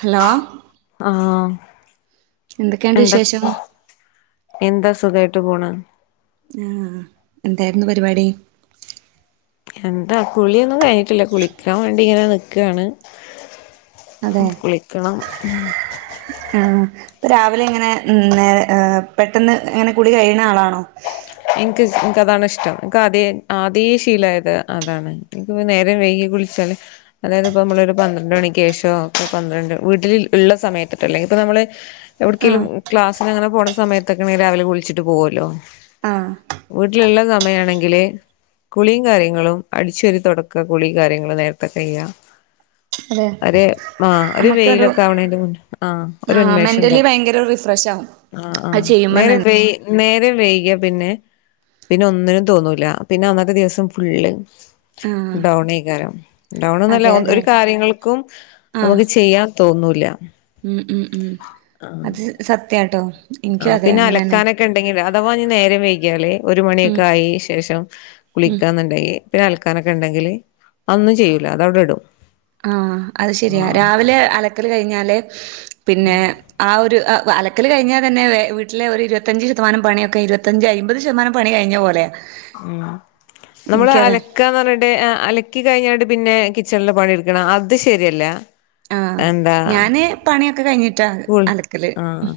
Hello ആഹ് എന്തൊക്കെയുണ്ട് എന്ത വിശേഷം എന്താ സുഖായിട്ട് പോണ് ആഹ് എന്തായിരുന്നു പരിപാടി എന്താ കുളിയൊന്നും കഴിഞ്ഞിട്ടില്ല കുളിക്കാൻ വേണ്ടി ഇങ്ങനെ നിക്കാണ് അതെ കുളിക്കണം ഉം ആഹ് ഇപ്പം രാവിലെ ഇങ്ങനെ നേർ പെട്ടെന്ന് ഇങ്ങനെ കൂളി കഴിയുന്ന ആളാണോ എനിക്ക് എനിക്ക് അതാണ് ഇഷ്ടം എനിക്ക് അത ആതേ ശീലായത് അതാണ് എനിക്ക് നേരം വൈകി കുളി ച്ചാല് അതായത് ഇപ്പോ നമ്മളരു പന്ത്രണ്ട് മണിക്ക് ശേഷം പന്ത്രണ്ട് വീട്ടില് ഉള്ള സമയത്ത്ട്ടോ അല്ലെങ്കില് ഇപ്പൊ നമ്മള് ആഹ് എവിടെക്കെങ്കിലും ക്ലാസ്സിന് അങ്ങനെ പോണ സമയത്തൊക്കെണെങ്കിൽ രാവിലെ വിളിച്ചിട്ട് പോകുല്ലോ ആഹ് വീട്ടിലുള്ള സമയയാണെങ്കില് കുളിയും കാര്യങ്ങളും അടിച്ചൊരു തുടക്ക കുളിയും കാര്യങ്ങളും നേരത്തെ കയ്യാ അതെ ഒരു ആഹ് ഒരു നമുക്കൊരു വെയിലൊക്കെ ആവണെന്റെ ആഹ് ഒരു ആഹ് ഉൻമേഷം മെന്റലി ഉണ്ടാവും ഭയങ്കര റിഫ്രഷ് ആവും ആഹ് അത് ആഹ് ചെയ്യുമ്പം നേരം തന്നെ വെ നേരം വൈകിയാ പിന്നെ പിന്നെ ഒന്നിനും തോന്നൂല പിന്നെ അന്നത്തെ ദിവസം ഫുള്ള് ആഹ് ഡൗൺ ആയിക്കാരം ഡൗൺ എന്നല്ല അതെ അതെ ഒരു കാര്യങ്ങൾക്കും ആഹ് നമുക്ക് ചെയ്യാം തോന്നൂല്ല ഉം ഉം ഉം അത് സത്യാട്ടോ എനിക്കും ആഹ് അതെ പിന്നെ അങ്ങനെന്നെ അലക്കാനൊക്കെ ഉണ്ടെങ്കിൽ അഥവാ ഇനി നേരം വൈകിയാല് ഒരു ഉം മണിയൊക്കെ ആയി ശേഷം ഉം കുളിക്കാന്നുണ്ടങ്കി പിന്നെ അലക്കാനൊക്കെ ഉണ്ടെങ്കില് അത് ഒന്നും ചെയ്യൂല അത് അവിടെ ഇടും ആഹ് അത് ശെരിയാ ആഹ് രാവിലെ അലക്കല് കഴിഞ്ഞാല് പിന്നെ ആഹ് ഒരു അലക്കല് കഴിഞ്ഞാൽ തന്നെ വീട്ടിലെ ഒരു ഇരുപത്തഞ്ച് ശതമാനം പണിയൊക്കെ ഇരുപത്തഞ്ച് അയിമ്പത് ശതമാനം പണി കഴിഞ്ഞ പോലെയാ ഉം നമ്മള് എനിക്കതാ അല ക്കാന്ന് പറഞ്ഞിട്ട് അലക്കി കഴിഞ്ഞാണ്ട് പിന്നെ കിച്ചണിലെ പണിയെടുക്കണം അത് ശെരിയല്ല ആഹ് ഞാന് പണിയൊക്കെ കഴിഞ്ഞിട്ടാ കൂൾ അലക്കല് ആഹ്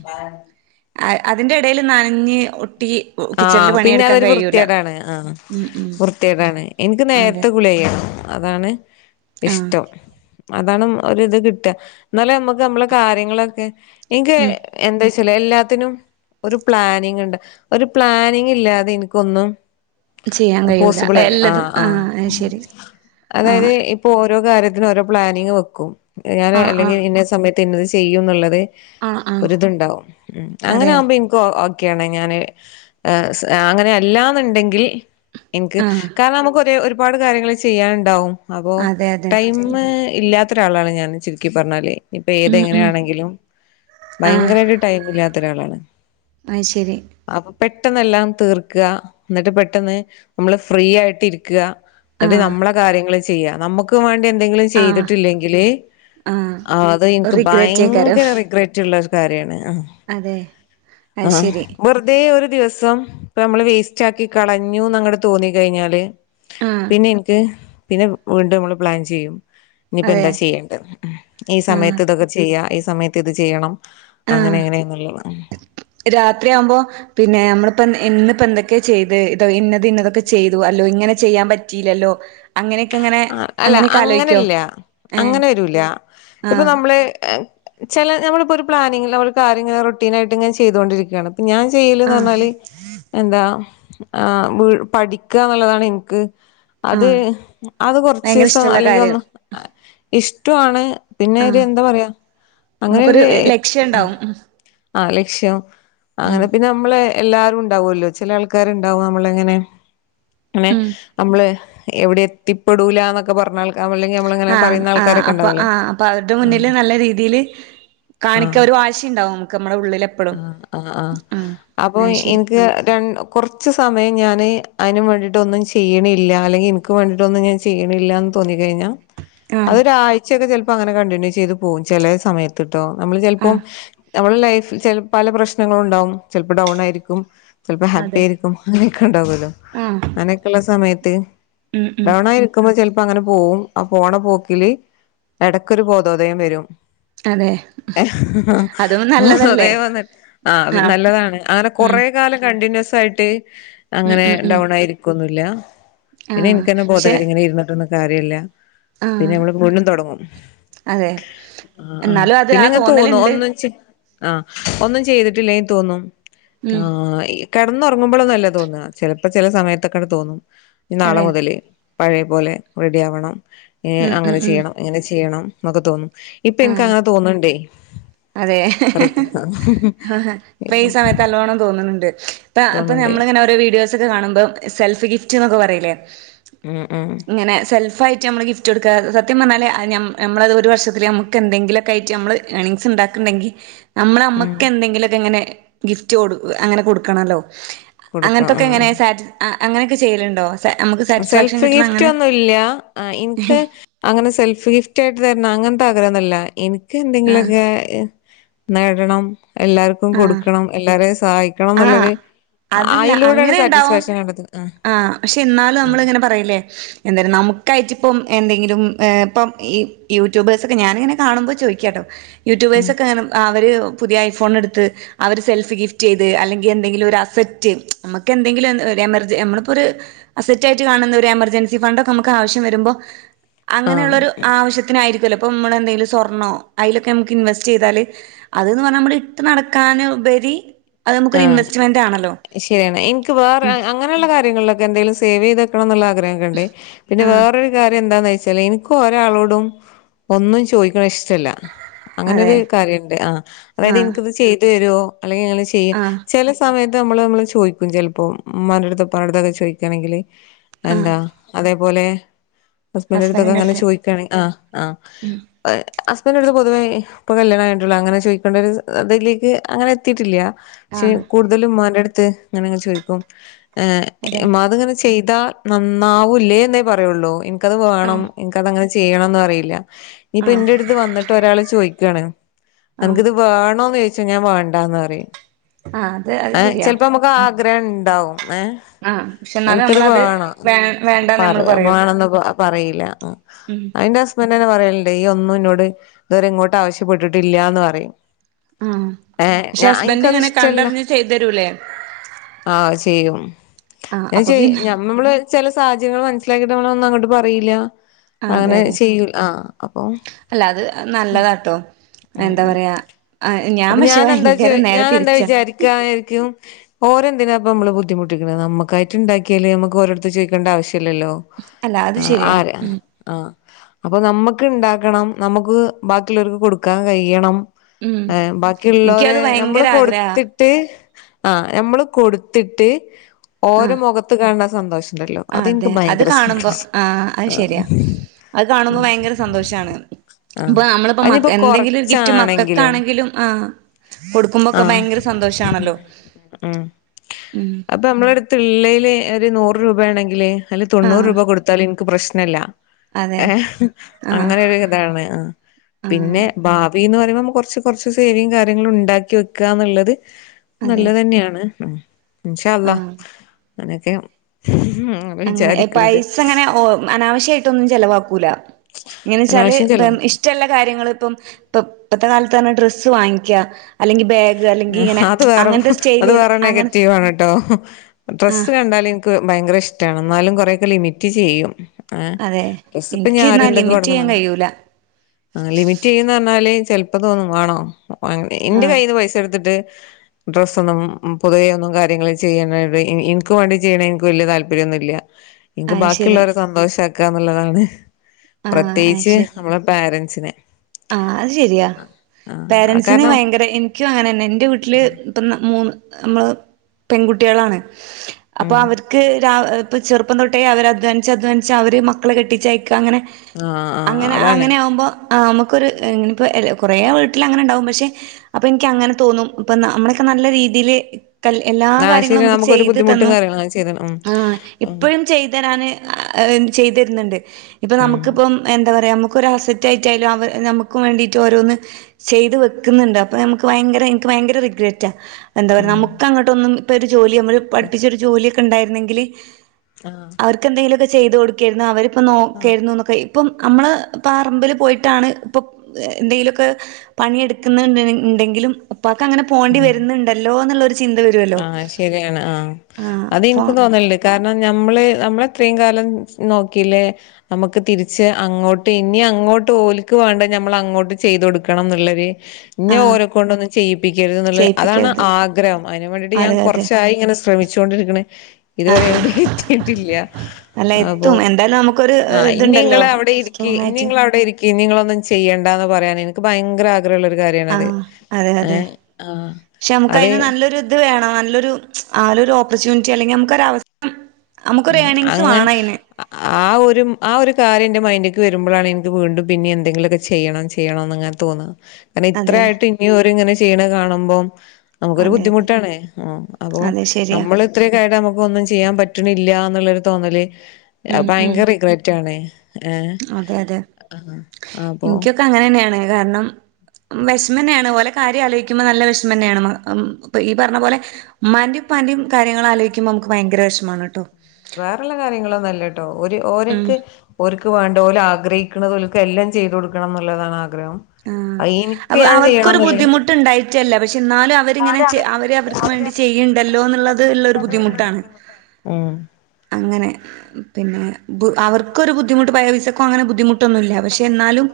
അതിന്റെ ഇടയില് നനഞ്ഞ് ഒട്ടി കിച്ചണില് ആഹ് പിന്നെ പണിയെടുക്കാൻ അതൊരു കഴിയൂല വൃത്തികേടാണ് ആഹ് ഉം ഉം വൃത്തിയേടാണ് എനിക്ക് അതെ നേരത്തെ കുളി കഴിയണം അതാണ് ആഹ് ഇഷ്ടം അതാണ് ഒരിത് കിട്ടുക എന്നാലെ നമ്മുക്ക് നമ്മളെ കാര്യങ്ങളൊക്കെ എനിക്ക് ഉം എന്താച്ചാല് എല്ലാത്തിനും ഒരു പ്ലാനിങ് ഉണ്ട് ഒരു പ്ലാനിങ് ഇല്ലാതെ എനിക്കൊന്നും ചെയ്യാൻ കഴിയൂല എല്ലതും ആഹ് അയ് ശെരി അതായത് ഇപ്പോ ഓരോ കാര്യത്തിനും ഓരോ പ്ലാനിങ് വെക്കും ഞാൻ ആഹ് അല്ലെങ്കിൽ ആഹ് ഇന്ന സമയ ത്ത ഇന്നത് ചെയ്യും എന്നുള്ളത് ആഹ് ആഹ് ഒരിതുണ്ടാവും ഉം അങ്ങനെ അതെ ആവുമ്പോ എനിക്ക് ഓക്കെയാണ് ഞാന് അങ്ങനെ അല്ലാന്നുണ്ടെങ്കിൽ എനിക്ക് ആഹ് കാരണം നമുക്ക് ഒരേ ഒര് ഒരുപാട് കാര്യങ്ങൾ ചെയ്യാനുണ്ടാവും അപ്പോ അതെ അതെ ടൈം ഇല്ലാ ത്ത ഒരാളാണ് ഞാൻ ചുരുക്കി പറഞ്ഞാല് ഇപ്പൊ ഉം ഉം ഏതെങ്ങനെയാണെങ്കിലും ഭയങ്കരായിട്ട് ടൈം ഇല്ലാത്ത ഒരാളാണ് അയ് ശെരി അപ്പൊ പെട്ടെന്നെല്ലാം തീർക്കുക എന്നിട്ട് പെട്ടെന്ന് നമ്മള് ഫ്രീ ആയിട്ട് ഇരിക്കുകാ എന്നിട്ട് ആഹ് നമ്മളെ കാര്യങ്ങള് ചെയ്യാ നമ്മുക്ക് വേണ്ടി എന്തെങ്കിലും ആഹ് ചെയ്തിട്ടില്ലെങ്കില് ആഹ് അത് എനിക്ക് റിഗ്രറ്റേക്കാരം ഭയങ്കര റിഗ്രറ്റ് ഉള്ള ഒരു കാര്യാണ് അതെ അയ് ആഹ് ശെരി വെറുതെ ഒരു ദിവസം ഇപ്പം നമ്മള് വേസ്റ്റ്ആക്കി കളഞ്ഞു എന്ന് അങ്ങട് തോന്നി കഴിഞ്ഞാല് ആഹ് പിന്നെ എനിക്ക് പിന്നെ വീണ്ടും നമ്മള് പ്ലാൻ ചെയ്യും ഇനീപ്പോ അതെ എന്താ ചെയ്യേണ്ടത് ഈ ആഹ് സമയത്ത് ഇതൊക്കെ ചെയ്യാം ഈ സമയത്ത് ഇത് ചെയ്യണം അങ്ങനെ ആഹ് എങ്ങനെയാന്നുള്ളത് രാത്രിയാവുമ്പോ പിന്നെ നമ്മളിപ്പോ ഇന്ന് എന്തൊക്കെ ചെയ്ത് ഇത് ഇന്നത് ഇന്നതൊക്കെ ചെയ്തു അല്ലോ ഇങ്ങനെ ചെയ്യാൻ പ റ്റീലല്ലോ ആഹ് അല്ല അങ്ങനല്ല ഏഹ് അങ്ങനെ വരൂല ഇപ്പൊ ആഹ് നമ്മള് ചില നമ്മളിപ്പോ ഒരു പ്ലാനിങ്ങില് നമ്മള് ഒരു കാര്യങ്ങൾ റൊട്ടീനായിട്ട് ഇങ്ങനെ ചെയ്തുകൊണ്ടിരിക്കുകയാണ് ഞാൻ ചെയ്യലന്ന് ആഹ് പറഞ്ഞാല് എന്താ ആഹ് പഠിക്കുക എന്നുള്ളതാണ് എനിക്ക് അത് ആഹ് അത് കൊറച്ച് ഭയങ്കര ദിവസം ഇഷ്ടമുള്ള അല്ലെങ്കിൽ കാര്യം ഒന്ന് ഇഷ്ടവാണ് പിന്നെ ഒരു ആഹ് എന്താ പറയാ അങ്ങനെ നമുക്കൊരു ഒരു ലക്ഷ്യം ആഹ് ഉണ്ടാവും ഉം ആഹ് ലക്ഷ്യം ഉം അങ്ങനെ പിന്നെ നമ്മള് എല്ലാരും ഉണ്ടാവോല്ലോ ചില ആൾക്കാര് ഉണ്ടാവും നമ്മള് ഇങ്ങനെ ഇങ്ങനെ ഉം നമ്മള് എവിടെ എത്തിപ്പെടൂലാന്നൊക്കെ പറഞ്ഞാൽ ആഹ് ആഹ് അപ്പൊ ആഹ് അപ്പൊ അവരുടെ ആഹ് മുന്നില് നല്ല രീതിയില് ആഹ് കാണിക്കാൻ ഒരു വാശി ഉണ്ടാവും നമുക്ക് നമ്മുടെ ഉള്ളില് എപ്പളും ആഹ് ആഹ് ആഹ് ഉം അഹ് ശരി കൊറച്ചു സമയം ഞാന് അയ്നും വേണ്ടിയിട്ട് ഒന്നും ചെയ്യണില്ല അല്ലെങ്കിൽ ഇൻക്ക് വേണ്ടിട്ട് ഒന്നും ഞാൻ ചെയ്യണില്ലാന്ന് തോന്നി കഴിഞ്ഞാൽ ആഹ് അതൊരു ആഴ് ച്ചൊക്കെ ചിലപ്പോൾ അങ്ങനെ കണ്ടിന്യൂ ചെയ്ത് പോകും ചെലേ സമയത്ത്ട്ടോ നമ്മള് ചെലപ്പം ആഹ് നമ്മുടെ ലൈഫിൽ ചില പല പ്രശ്നങ്ങൾ ഉണ്ടാവും ചിലപ്പോൾ ഡൗൺ ആയിരിക്കും ചിലപ്പോ ഹാപ്പി അതെ ആയിരിക്കും അങ്ങനൊക്കെ ഉണ്ടാവോല്ലോ ആഹ് അങ്ങനെയൊക്കെള്ള സമയത്ത് ഉം ഉം ഡൗൺ ആയിരി ക്കുമ്പോ ചിലപ്പോ അങ്ങനെ പോവും ആ പോണ പോക്കില് എടക്കൊരു ബോധോദയം വരും അതെ അതും നല്ലതല്ലേ ബോധയം വന്നിട്ട് ആഹ് നല്ലതാണ് അങ്ങനെ ഉം കൊറേ കാലം കണ്ടിന്യൂസ് ആയിട്ട് ഉം അങ്ങനെ ഉം ഉം ഡൗൺ ആയി ഇരിക്കൊന്നുല്ല ആഹ് എനിക്ക് തന്നെ ബോധം പക്ഷെ വരും ഇങ്ങനെ ഇരുന്നിട്ടൊന്നും കാര്യല്ല പിന്നെ ആഹ് നമ്മള് ഫുള്ളും തുടങ്ങും അതെ ആഹ് ആഹ് എന്നാലും അത് ആ പിന്നെങ്ങനെ തോന്നും തോന്നല്ണ്ട് ഒന്നും ചെ ആഹ് ഒന്നും ചെയ്തിട്ടില്ലങ്കിൽ തോന്നും ഉം ആഹ് ഇ കെടന്നുറങ്ങുമ്പളൊന്നും അല്ല തോന്നാ ചിലപ്പോ ചില സമയത്തൊക്കെണ് തോന്നും ഇനി നാളെ അതെ മുതല് പഴയ പോലെ റെഡി ആവണം ഉം ഉം അങ്ങനെ ഉം ചെയ്യണം ഇങ്ങനെ ചെയ്യണം എന്നൊക്കെ തോന്നും ഇപ്പൊ ഇൻക്ക് അങ്ങനെ തോന്ന്ണ്ടേ അതേ ആഹ് ഇപ്പൊ ഈ സമയത്ത് നല്ലോണം തോന്നുന്നുണ്ട് ഇപ്പ ഇപ്പൊ തോന്നുന്നുണ്ട് നമ്മളിങ്ങനെ ഓരോ വീഡിയോസ് ഒക്കെ കാണുമ്പോൾ സെൽഫ് ഗിഫ്റ്റ് എന്നൊക്കെ പറയില്ലേ ഉം ഉം ഇങ്ങനെ സെൽഫ് ആയിട്ട് നമ്മൾ ഗിഫ്റ്റ് കൊടുക്കാ സത്യം പറഞ്ഞാല് നമ്മ നമ്മളത് ഒരു വർഷത്തില് നമുക്ക് എന്തെങ്കിലൊക്കായിട്ട് നമ്മൾ ഏണിംഗ് സ് ഉണ്ടാക്ക്ണ്ടെങ്കി നമ്മള് ഉം നമ്മക്ക് എന്തെങ്കിലൊക്കെ ഇങ്ങനെ ഗിഫ്റ്റ് കൊടു അങ്ങനെ കൊടുക്കണല്ലോ അ കൊടുക്കാം അങ്ങനത്തൊക്കെ എങ്ങനെ ഉം സാറ്റി അങ്ങനെയൊക്കെ ചെയ്യലുണ്ടോ നമുക്ക് സാറ്റിസ്ഫാക്ഷൻ സെൽഫ് കിട്ടണ ഗിഫ്റ്റ് അങ്ങനെ ഒന്നും ഇല്ല ആഹ് ഇൻക്ക് അങ്ങനെ സെൽഫ് ഗിഫ്റ്റ് ആയിട്ട് തരണം അങ്ങനത്തെ ആഗ്രഹം ഒന്നുല്ല എൻക്ക് ആഹ് എന്തെങ്കിലൊക്കെ നേടണം എല്ലാർക്കും ആഹ് കൊടുക്കണം എല്ലാരെയും സഹായി ക്കണം ആഹ് എന്നുള്ളൊരു അതല്ല അയ്ലൂടെയാണ് അങ്ങനെ ഇണ്ടാവും സാറ്റിസ്ഫാക്ഷൻ കണ്ടത്തുന്നത് ആഹ് പക്ഷെ എന്നാലും നമ്മളിങ്ങനെ പറയില്ലേ എന്തായാലും നമുക്കായിട്ട് ഇപ്പം എന്തെങ്കിലും ഏഹ് ഇപ്പ ഈ യൂട്യൂബേഴ്സ് ഒക്കെ ഞാനിങ്ങനെ കാണുമ്പോ ചോയ്ക്കാട്ടോ ഉം യൂട്യൂബേഴ്സൊക്കെ അവര് പുതിയ ഐഫോണ് എടുത്ത് അവര് സെൽഫ് ഗിഫ്റ്റ് ചെയ്ത് അല്ലെങ്കിൽ എന്തെങ്കിലും ഒരു അസറ്റ് നമുക്ക് എന്തെങ്കിലും ഒന്ന് ഒരു എമർ നമ്മളിപ്പോ ഒരു അസെറ്റ് ആയിട്ട് കാണുന്ന ഒരു എമർജൻസി ഫണ്ട് ഒക്കെ നമുക്ക് ആവശ്യം വരുമ്പോ അങ്ങനെയുള്ളൊരു ആ ആവശ്യത്തിനായിരിക്കോല്ലോ ഇപ്പ നമ്മൾ എന്തെങ്കിലും സ്വർണ്ണോ അയ്ലൊക്കെ നമുക്ക് ഇൻവെസ്റ്റ് ചെയ്താല് അത്ന്ന് പറഞ്ഞാൽ നമ്മള് ഇട്ട് നടക്കാന് ഉപരി അത് നമുക്കൊരു ആഹ് ഇൻവെസ്റ്റ്മെന്റ് ആണല്ലോ ശരിയാണ് എനിക്ക് വേറെ ഉം അങ്ങനെയുള്ള കാര്യങ്ങളിലൊക്കെ എന്തെങ്കിലും സേവ് ചെയ്ത് വെക്കണന്നുള്ള ആഗ്രഹം ഒക്കെ ഇണ്ട് പിന്നെ ആഹ് വേറൊരു കാര്യം എന്താന്ന് വെച്ചാല് എനിക്ക് ഒരാളോടും ഒന്നും ചോയ്ക്കണ ഇഷ്ടല്ല അതെ. അങ്ങനെയൊരു കാര്യണ്ട് ആഹ് അതായത് ആഹ് ഇൻക്കിത് ചെയ്ത് തരോ അല്ലെങ്കിൽ ഇങ്ങള് ചെയ് ആഹ് ചെല സമയത്ത് നമ്മള് നമ്മൾ ചോയ്ക്കും ചിലപ്പോ ഉമ്മൻ്റടുത്ത് ഉപ്പൻ്റെടുത്തൊക്കെ ചോയ്ക്കയാണെങ്കില് ആഹ് എന്താ അതേപോലെ ഹസ്ബന്റടുത്തൊക്കെ ഇങ്ങനെ ഹസ്ബന്റിന്റെടുത്ത് ചോയ്ക്കയാണെ ആഹ് ആഹ് ഉം ഏഹ് ഹസ്ബന്റടുത്ത് പൊതുവേ ഇപ്പൊ കല്യാണം കഴിഞ്ഞിട്ടൊള്ളൂ അങ്ങനെ ചോദിക്കണ്ട ഒരു ഇതിലേക്ക് അങ്ങനെ എത്തിയിട്ടില്ല പക്ഷേ ആഹ് കൂടുതലും ഇമ്മാൻ്റെ അടുത്ത് ഇങ്ങനങ്ങ് ചോദിക്കും ഏഹ് അതെ. ഇപ്പത്ങ്ങനെ ചെയ്താ നന്നാവൂല്ലേന്നേ പറയൊള്ളൂ ഇനിക്കത് വേണം ആഹ് ഇനിക്കത് അങ്ങനെ ചെയ്യണംന്ന് പറയില്ല ഇഞ്ഞ്പ്പ ആഹ് ഇന്റെടുത്ത് വന്നിട്ട് ഒരാള് ചോദിക്കാണ് ആഹ് അൻക്ക്ത് വേണോന്ന് ചോദി ച്ച ഞാൻ വേണ്ടാന്ന് പറയും ആഹ് അത് അത് ഏഹ് ശെരിയാ. ചെലപ്പം അമ്മക്ക് ആഗ്രഹം ഇണ്ടാവും ഏഹ് ആഹ് പക്ഷെ എന്നാലും അൻക്കത് നമ്മളത് വേണം വേ വേണ്ടാന്ന് പറ നമ്മള് പറയുള്ളൂ. വേണംന്ന് പറയില്ല ഉം അത് ഇന്റെ ഹസ് ബന്റ് തന്നെ പറയല്ണ്ട് ഇയ്യ് ഒന്നും ഇന്നോട് ഇതുവരെ ഇങ്ങോട്ട് ആവശ്യപ്പെട്ടിട്ടില്ലാന്ന് പറയും ആഹ് ഏഹേ പക്ഷെ ഞ ഹസ്ബൻഡ് ഇൻക്കത് ഇങ്ങനെ ഇഷ് ട്ടല്ല കണ്ടറിഞ്ഞ് ചെയ്ത് തരൂലേ? ആഹ് അത് ചെയ്യും ആഹ് ഞാൻ അപ്പൊ ചെയ്യും പിന്നെ ഞ്ഞമ്മള് ചെല സാഹചര്യങ്ങള് മനസിലാക്കിയിട്ട് നമ്മളൊന്നും അങ്ങട്ട് പറീല്ല അതെ അങ്ങനെ അതെ. ചെയ്യൂ ആഹ് അപ്പൊ അല്ല അത് ഉം നല്ലതാട്ടോ എന്താ ഉം പറയാ ഞാൻ അപ്പൊ പക്ഷെ ഞാനെന്താ ചോ ഭയങ്കര നേരെ ഞാൻ എന്താ തിരിച്ചാ വിചാരിക്കാ ശരിക്കും ഓരെ എന്തിനാപ്പം നമ്മള് ബുദ്ധിമുട്ടിക്ക്ണെ നമ്മക്കായിട്ട് ഇണ്ടാക്കിയല് നമ്മക്ക് ഓലടുത്ത് ചോയിക്കേണ്ട ആവശ്യല്ലല്ലോ? അല്ല അത് ആഹ് ശരിയാ ആരാ ഉം ആഹ് അപ്പൊ നമ്മക്ക് ഇണ്ടാക്കണം നമ്മക്ക് ബാക്കിയുള്ളോർക്ക് കൊടുക്കാൻ കഴിയണം ഉം ഏഹ് ബാക്കി ഇള്ളോരെ എനിക്കത് നമ്മള് ഭയങ്കര കൊടു ആഗ്രഹാ ത്തിട്ട് ആഹ് നമ്മള് കൊടുത്തിട്ട് ഓരെ ആഹ് മുഖത്ത് കാണ്ന്ന ആ സന്തോഷം അതെ അത് കാണുമ്പോ ആഹ് അത് ആ ശരിയാ അത് കാണുമ്പോ ഭയങ്കര സന്തോഷാണ് ആ ഇപ്പൊ നമ്മള്പ്പോ മകക്ക് അതിനിപ്പോ എന്തെങ്കിലും ഒരു ഗിഫ്റ്റ് കൊറച്ചാണെങ്കിലും മക്കക്കാണെങ്കിലും ആഹ് കൊടുക്കുമ്പോക്കെ ആഹ് ഭയങ്കര സ ഉം സന്തോഷാണല്ലോ? ഉം ഇപ്പ നമ്മടെ അടുത്ത് ഇള്ളേല് ഒരു നൂറ് രൂപയാണെങ്കില് അയില് തൊണ്ണൂറ് ആഹ് രൂപ കൊടുത്താലും ഇൻക്ക് പ്രശ്നല്ല അതെ ഏഹ് ആഹ് അങ്ങനൊര് ഇതാണ് ആഹ് ആഹ് പിന്നെ ഭാവി എന്ന് പറയുമ്പോ നമ്മക്ക് കൊറച്ച് കൊറച്ച് സേവിംഗ്സ് കാര്യങ്ങളും ഇണ്ടാക്കി വെക്കാന്ന്ള്ളത് ത് അതെ നല്ലതന്നെയാണ് ഉം ഇൻഷാ അല്ലാഹ് ആഹ് അങ്ങനെക്കെയ ഉം അങ്ങനെ ഈ പൈസ ഇങ്ങനെ അനാവിശ്യായിട്ടൊന്നും ചെലവാക്കൂല എങ്ങനെ വെച്ചാല് അനാവശ്യം ഇപ്പം ചെലവാക്കല്ല് ഇഷ് ഇഷ്ട്ടെല്ല കാര്യങ്ങള്പ്പം ഇപ്പം ഇപ്പത്തെ കാലത്ത്ന്ന് പറഞ്ഞാ ഡ്രസ്സ് വാങ്ങിക്ക അല്ലെങ്കി ബാഗ് അല്ലെങ്കി ഇങ്ങനെ അത് വേറെ അങ്ങനത്തെ അത് സ്റ്റൈല് വേറെ അങ്ങനെ നെഗറ്റീവാണ് ട്ടോ ഡ്രെസ്സ് ആഹ് കണ്ടാല് ഇൻക്ക് ഭയങ്കര ഇഷ്ട്ടാണ് ഇന്നാലും കൊറേ ഒക്കെ ലിമിറ്റ് ചെയ്യും ആഹ് അതെ ഡ്രസ്സ്പ്പം ഇഞ്ഞ് ആര് എനിക്കിന്നാ എന്തെക്കെ ലിമിറ്റ് കൊട്ന്നാ ചെയ്യാൻ കഴിയൂല ആ ലിമിറ്റ് ചെയ്യുംന്ന് പറഞ്ഞാല് ചെലപ്പം തോന്നും വാണോ? വാങ്ങണ്ടേ? ഇന്റെ ആഹ് കയ്യിന്ന് പൈസ എടു ത്തിട്ട് ഡ്രസ്സ് ഒന്നും പൊതുവെ ഒന്നും കാര്യങ്ങൾ ചെയ്യുന്നത് ഇൻക്ക് വാണ്ടി ചെയ്യ്ണെ ഇൻക്ക് വല്ല്യ താല്പര്യൊന്നുല്യ ഇൻക്ക് അയ്ശരി ബാക്കിയുള്ളോരെ സന്തോഷം ആക്കാന്ന്ള്ളതാണ് ആഹ് പ്രത്യോകിച്ച് അയ്ശരി നമ്മളെ പാരൻ‌സിനെ ആഹ് അത് ശരിയാ പേരൻസിന് കാരണം ഭയങ്കര ഇക്കും അങ്ങനന്നെ ഇന്റെ വീട്ടില് ഇപ്പൊ മൂന്ന് നമ്മള് പെൺകുട്ടിയളാണ് അപ്പൊ ഉം അവർക്ക് രാവി ഇപ്പൊ ചെറുപ്പം തൊട്ടേ അവര് അധ്വാനിച്ച്, അധ്വാനിച്ച് അവര് മക്കളെ കെട്ടിച്ച് അയക്ക അങ്ങനെ ആഹ് ആഹ് അങ്ങനെ, അതാണ് അങ്ങനെയാവുമ്പോ ആഹ് അമ്മക്കൊരു ഇങ്ങനെപ്പോ കൊറേ വീട്ടിലങ്ങനെ ഇണ്ടാവും പക്ഷെ അപ്പൊ ഇൻക്ക് അങ്ങനെ തോന്നും. ഇപ്പൊ നമ്മളൊക്കെ നല്ല രീതിയില് കല്യാ എല്ലാ ആഹ് കാര്യങ്ങളും ശരി നമുക്ക് നമുക്കൊരു ചെയ്തു ബുദ്ധിമുട്ടും തന്നു. കാര്യങ്ങളും ആഹ് ശരിയാണ് ഉം ആ ഉം ഇപ്പഴും ചെയ്തു തരാന് ചെയ്തു തരുന്നുണ്ട്. ഇപ്പൊ നമുക്കിപ്പം എന്താ, പറയാ നമുക്ക് ഒരു അസറ്റ് ആയിട്ടായാലും അവർ നമുക്കു വേണ്ടിയിട്ട് ഓരോന്ന് ചെയ്ത് വെക്കുന്നുണ്ട്. അപ്പോൾ നമുക്ക് ഭയങ്കര, എനിക്ക് ഭയങ്കര റിഗ്രെറ്റാണ് എന്താ പറയുക, ഉം നമുക്ക് അങ്ങോട്ടൊന്നും, ഇപ്പൊ ഒരു ജോലി നമ്മള് ഉം പഠിപ്പിച്ചൊരു ജോലിയൊക്കെ ഉണ്ടായിരുന്നെങ്കിൽ ആഹ് അവർക്ക് എന്തെങ്കിലുമൊക്കെ ചെയ്തു കൊടുക്കായിരുന്നു. അവരിപ്പോ ആഹ് നോക്കായിരുന്നു എന്നൊക്കെ ഇപ്പം നമ്മള് പറമ്പില് പോയിട്ടാണ് ഇപ്പം എന്തെങ്കിലുമൊക്കെ പണിയെടുക്കുന്നു ഉണ്ടെങ്കിലും ഉപ്പാക്ക് അങ്ങനെ പോണ്ടി ഉം വരുന്നുണ്ടല്ലോ എന്നുള്ളൊരു ചിന്ത വരും ആഹ് ശരിയാണ്. ആഹ് അത് അപ്പൊ എനിക്കും തോന്നലുണ്ട്. കാരണം നമ്മള്, നമ്മളെത്രയും കാലം നോക്കില്ലേ നമുക്ക് തിരിച്ച് അങ്ങോട്ട്, ഇനി അങ്ങോട്ട് ഓലിക്ക് വേണ്ടത് നമ്മൾ അങ്ങോട്ട് ചെയ്തു കൊടുക്കണം എന്നുള്ളൊരു ഇനി ആഹ് ഓലകൊണ്ടൊന്നും ചെയ്യിപ്പിക്കരുത് എന്നുള്ള, അതാണ് ചെയ്യിപ്പിക്കരുത് ആഗ്രഹം. അതിന് വേണ്ടിയിട്ട് ഞാൻ അതെ അതെ കുറച്ചായി ഇങ്ങനെ ശ്ര ശ്രമിച്ചോണ്ടിരിക്കണേ. ഇതുവരെ അതെ എവിടെ എത്തിയിട്ടില്ല. അല്ല അപ്പൊ എത്തും എന്തായാലും നമുക്കൊരു ആഹ്, ഇനി ഇതുണ്ടല്ലോ നിങ്ങള് അവിടെ ഇരിക്ക്, സ്ട്രോങ് ആയിട്ട് ഇനിങ്ങള് അവിടെ ഇരിക്ക് ഇനി നിങ്ങള് ഒന്നും ചെയ്യേണ്ട എന്ന് പറയാൻ എനിക്ക് ഭയങ്കര ആഗ്ര ആഗ്രഹമുള്ളൊരു കാര്യണത്. ആഹ് അതെ ഏ. അതെ ആഹ്. പക്ഷെ നമുക്ക് അതെ അതിന് നല്ലൊരു ഇത് വേണം, നല്ലൊരു ആ ഓപ്പർചൂണിറ്റി അല്ലെങ്കിൽ നമുക്കൊരവസ്ഥ നമുക്കൊരു ഉം ഏണിങ്സ് അങ്ങനെ വേണം അതിന് ആ ഒരു, ആ ഒരു കാര്യം എന്റെ മൈൻഡിലേക്ക് വരുമ്പോഴാണ് എനിക്ക് വീണ്ടും പിന്നെ എന്തെങ്കിലുമൊക്കെ ചെയ്യണം, ചെയ്യണന്ന് അങ്ങനെ തോന്നുക. കാരണം ഇത്ര അതെ ആയിട്ട് ഇനിയും ഓരു ഇങ്ങനെ ചെയ്യണ കാണുമ്പോം നമുക്കൊരു അതെ അതെ ബുദ്ധിമുട്ടാണ്. അപ്പൊ അതെ ശരിയാ നമ്മൾ ഇത്രയൊക്കെയായിട്ടും നമുക്ക് ഒന്നും ചെയ്യാൻ പറ്റില്ല റ്റണില്ല എന്നുള്ളൊരു തോന്നല്, ഉം ഉം ഭയങ്കര റിഗ്രറ്റ് ആണ് ഏഹ.. ആഹ് അപ്പോ. എനിക്ക് അങ്ങനെ തന്നെയാണ്. കാരണം വിഷമന്നെയാണ്. ഓലെ കാര്യം ആലോചിക്കുമ്പോ നല്ല വിഷമന്നെയാണ്. ഈ പറഞ്ഞ പോലെ ഉമമാന്റെയും ഉപ്പാന്റയും കാര്യങ്ങള് ആലോചിക്കുമ്പോൾ നമുക്ക് ഭയങ്കര വിഷമാണ് കേട്ടോ വേറെയുള്ള കാര്യങ്ങളൊന്നും അല്ല ട്ടോ. ഓരു, ഉം ഓരക്ക് ഓല്ക് വേണ്ടത്, ഓല് ആഗ്രഹിക്കുന്നത് ഓല്ക്ക് എല്ലാം ചെയ്തു കൊടുക്കണം എന്നുള്ളതാണ് ആഗ്രഹം. ആഹ എനിക്ക് അപ്പൊ ഞാൻ ചെയ്യണം അവർക്കൊരു എന്നുള്ളേ ബുദ്ധിമുട്ട് ഉണ്ടായിട്ടല്ല. പക്ഷെ എന്നാലും അവരിങ്ങനെ, അവര് അവർക്ക് വേണ്ടി ചെയ്യണ്ടല്ലോ എന്നുള്ളത്, ള്ളൊരു ബുദ്ധിമുട്ടാണ്. ഉം അങ്ങനെ. പിന്നെ അവർക്ക് ഒരു ബുദ്ധിമുട്ട്, പൈസക്കും അങ്ങനെ ബുദ്ധിമുട്ട് ഒന്നുമില്ല. പക്ഷെ എന്നാലും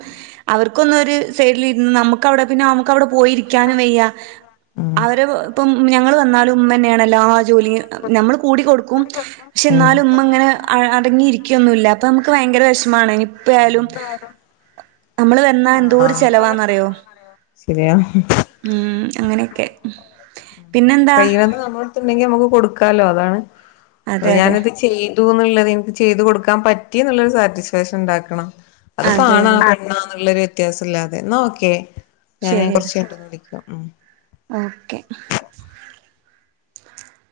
അവർക്കൊന്നും സൈഡിൽ ഇരുന്ന് നമുക്ക് അവിടെ, പിന്നെ നമുക്ക് അവിടെ പോയിരിക്കാനും വയ്യ. ഉം അവര് ഇപ്പം ഞങ്ങള് വന്നാലും ഉമ്മ തന്നെയാണ് എല്ലാ ജോലിയും, ഞമ്മള് കൂടി കൊടുക്കും പക്ഷെ എന്നാലും ഉമ്മ ഇങ്ങനെ നടി അടങ്ങിയിരിക്കൊന്നുമില്ല അപ്പൊ നമുക്ക് ഇരിക്കൊന്നില്ല അ ഭയങ്കര വിഷമാണ് നമുക്ക്ഷും ഇനിപ്പ ആയാലും [inaudible] നമ്മള് വന്നാ എന്തോരു ചെലവാണെന്നറിയോ ശരിയാ ഉം അങ്ങനെയൊക്കെ പിന്നെന്താ കഴിയണത് നമ്മളടുത്ത് ഉണ്ടെങ്കിൽ നമ്മുക്ക് കൊടുക്കാലോ. അതാണ് അതെ അതെ ഞാനത് ചെയ്യാൻ ന്നുള്ളത് എനിക്ക് ചെയ്ത് കൊടുക്കാൻ പറ്റി എന്നുളെളാരു സാറ്റിസ്ഫാക്ഷൻ ഉണ്ടാക്കണം. അത് ഇപ്പം അതെ ആണോ, അതെ പെണ്ണൊ എന്നുളെളാരു വ്യത്യാസം ഇല്ലാതെ, നോക്കേ ഞാൻ ശരിയടാ കൊറച്ചു കഴിഞ്ഞിട്ടൊന്ന് വിളിക്കാം. ഉം. ഓക്കെ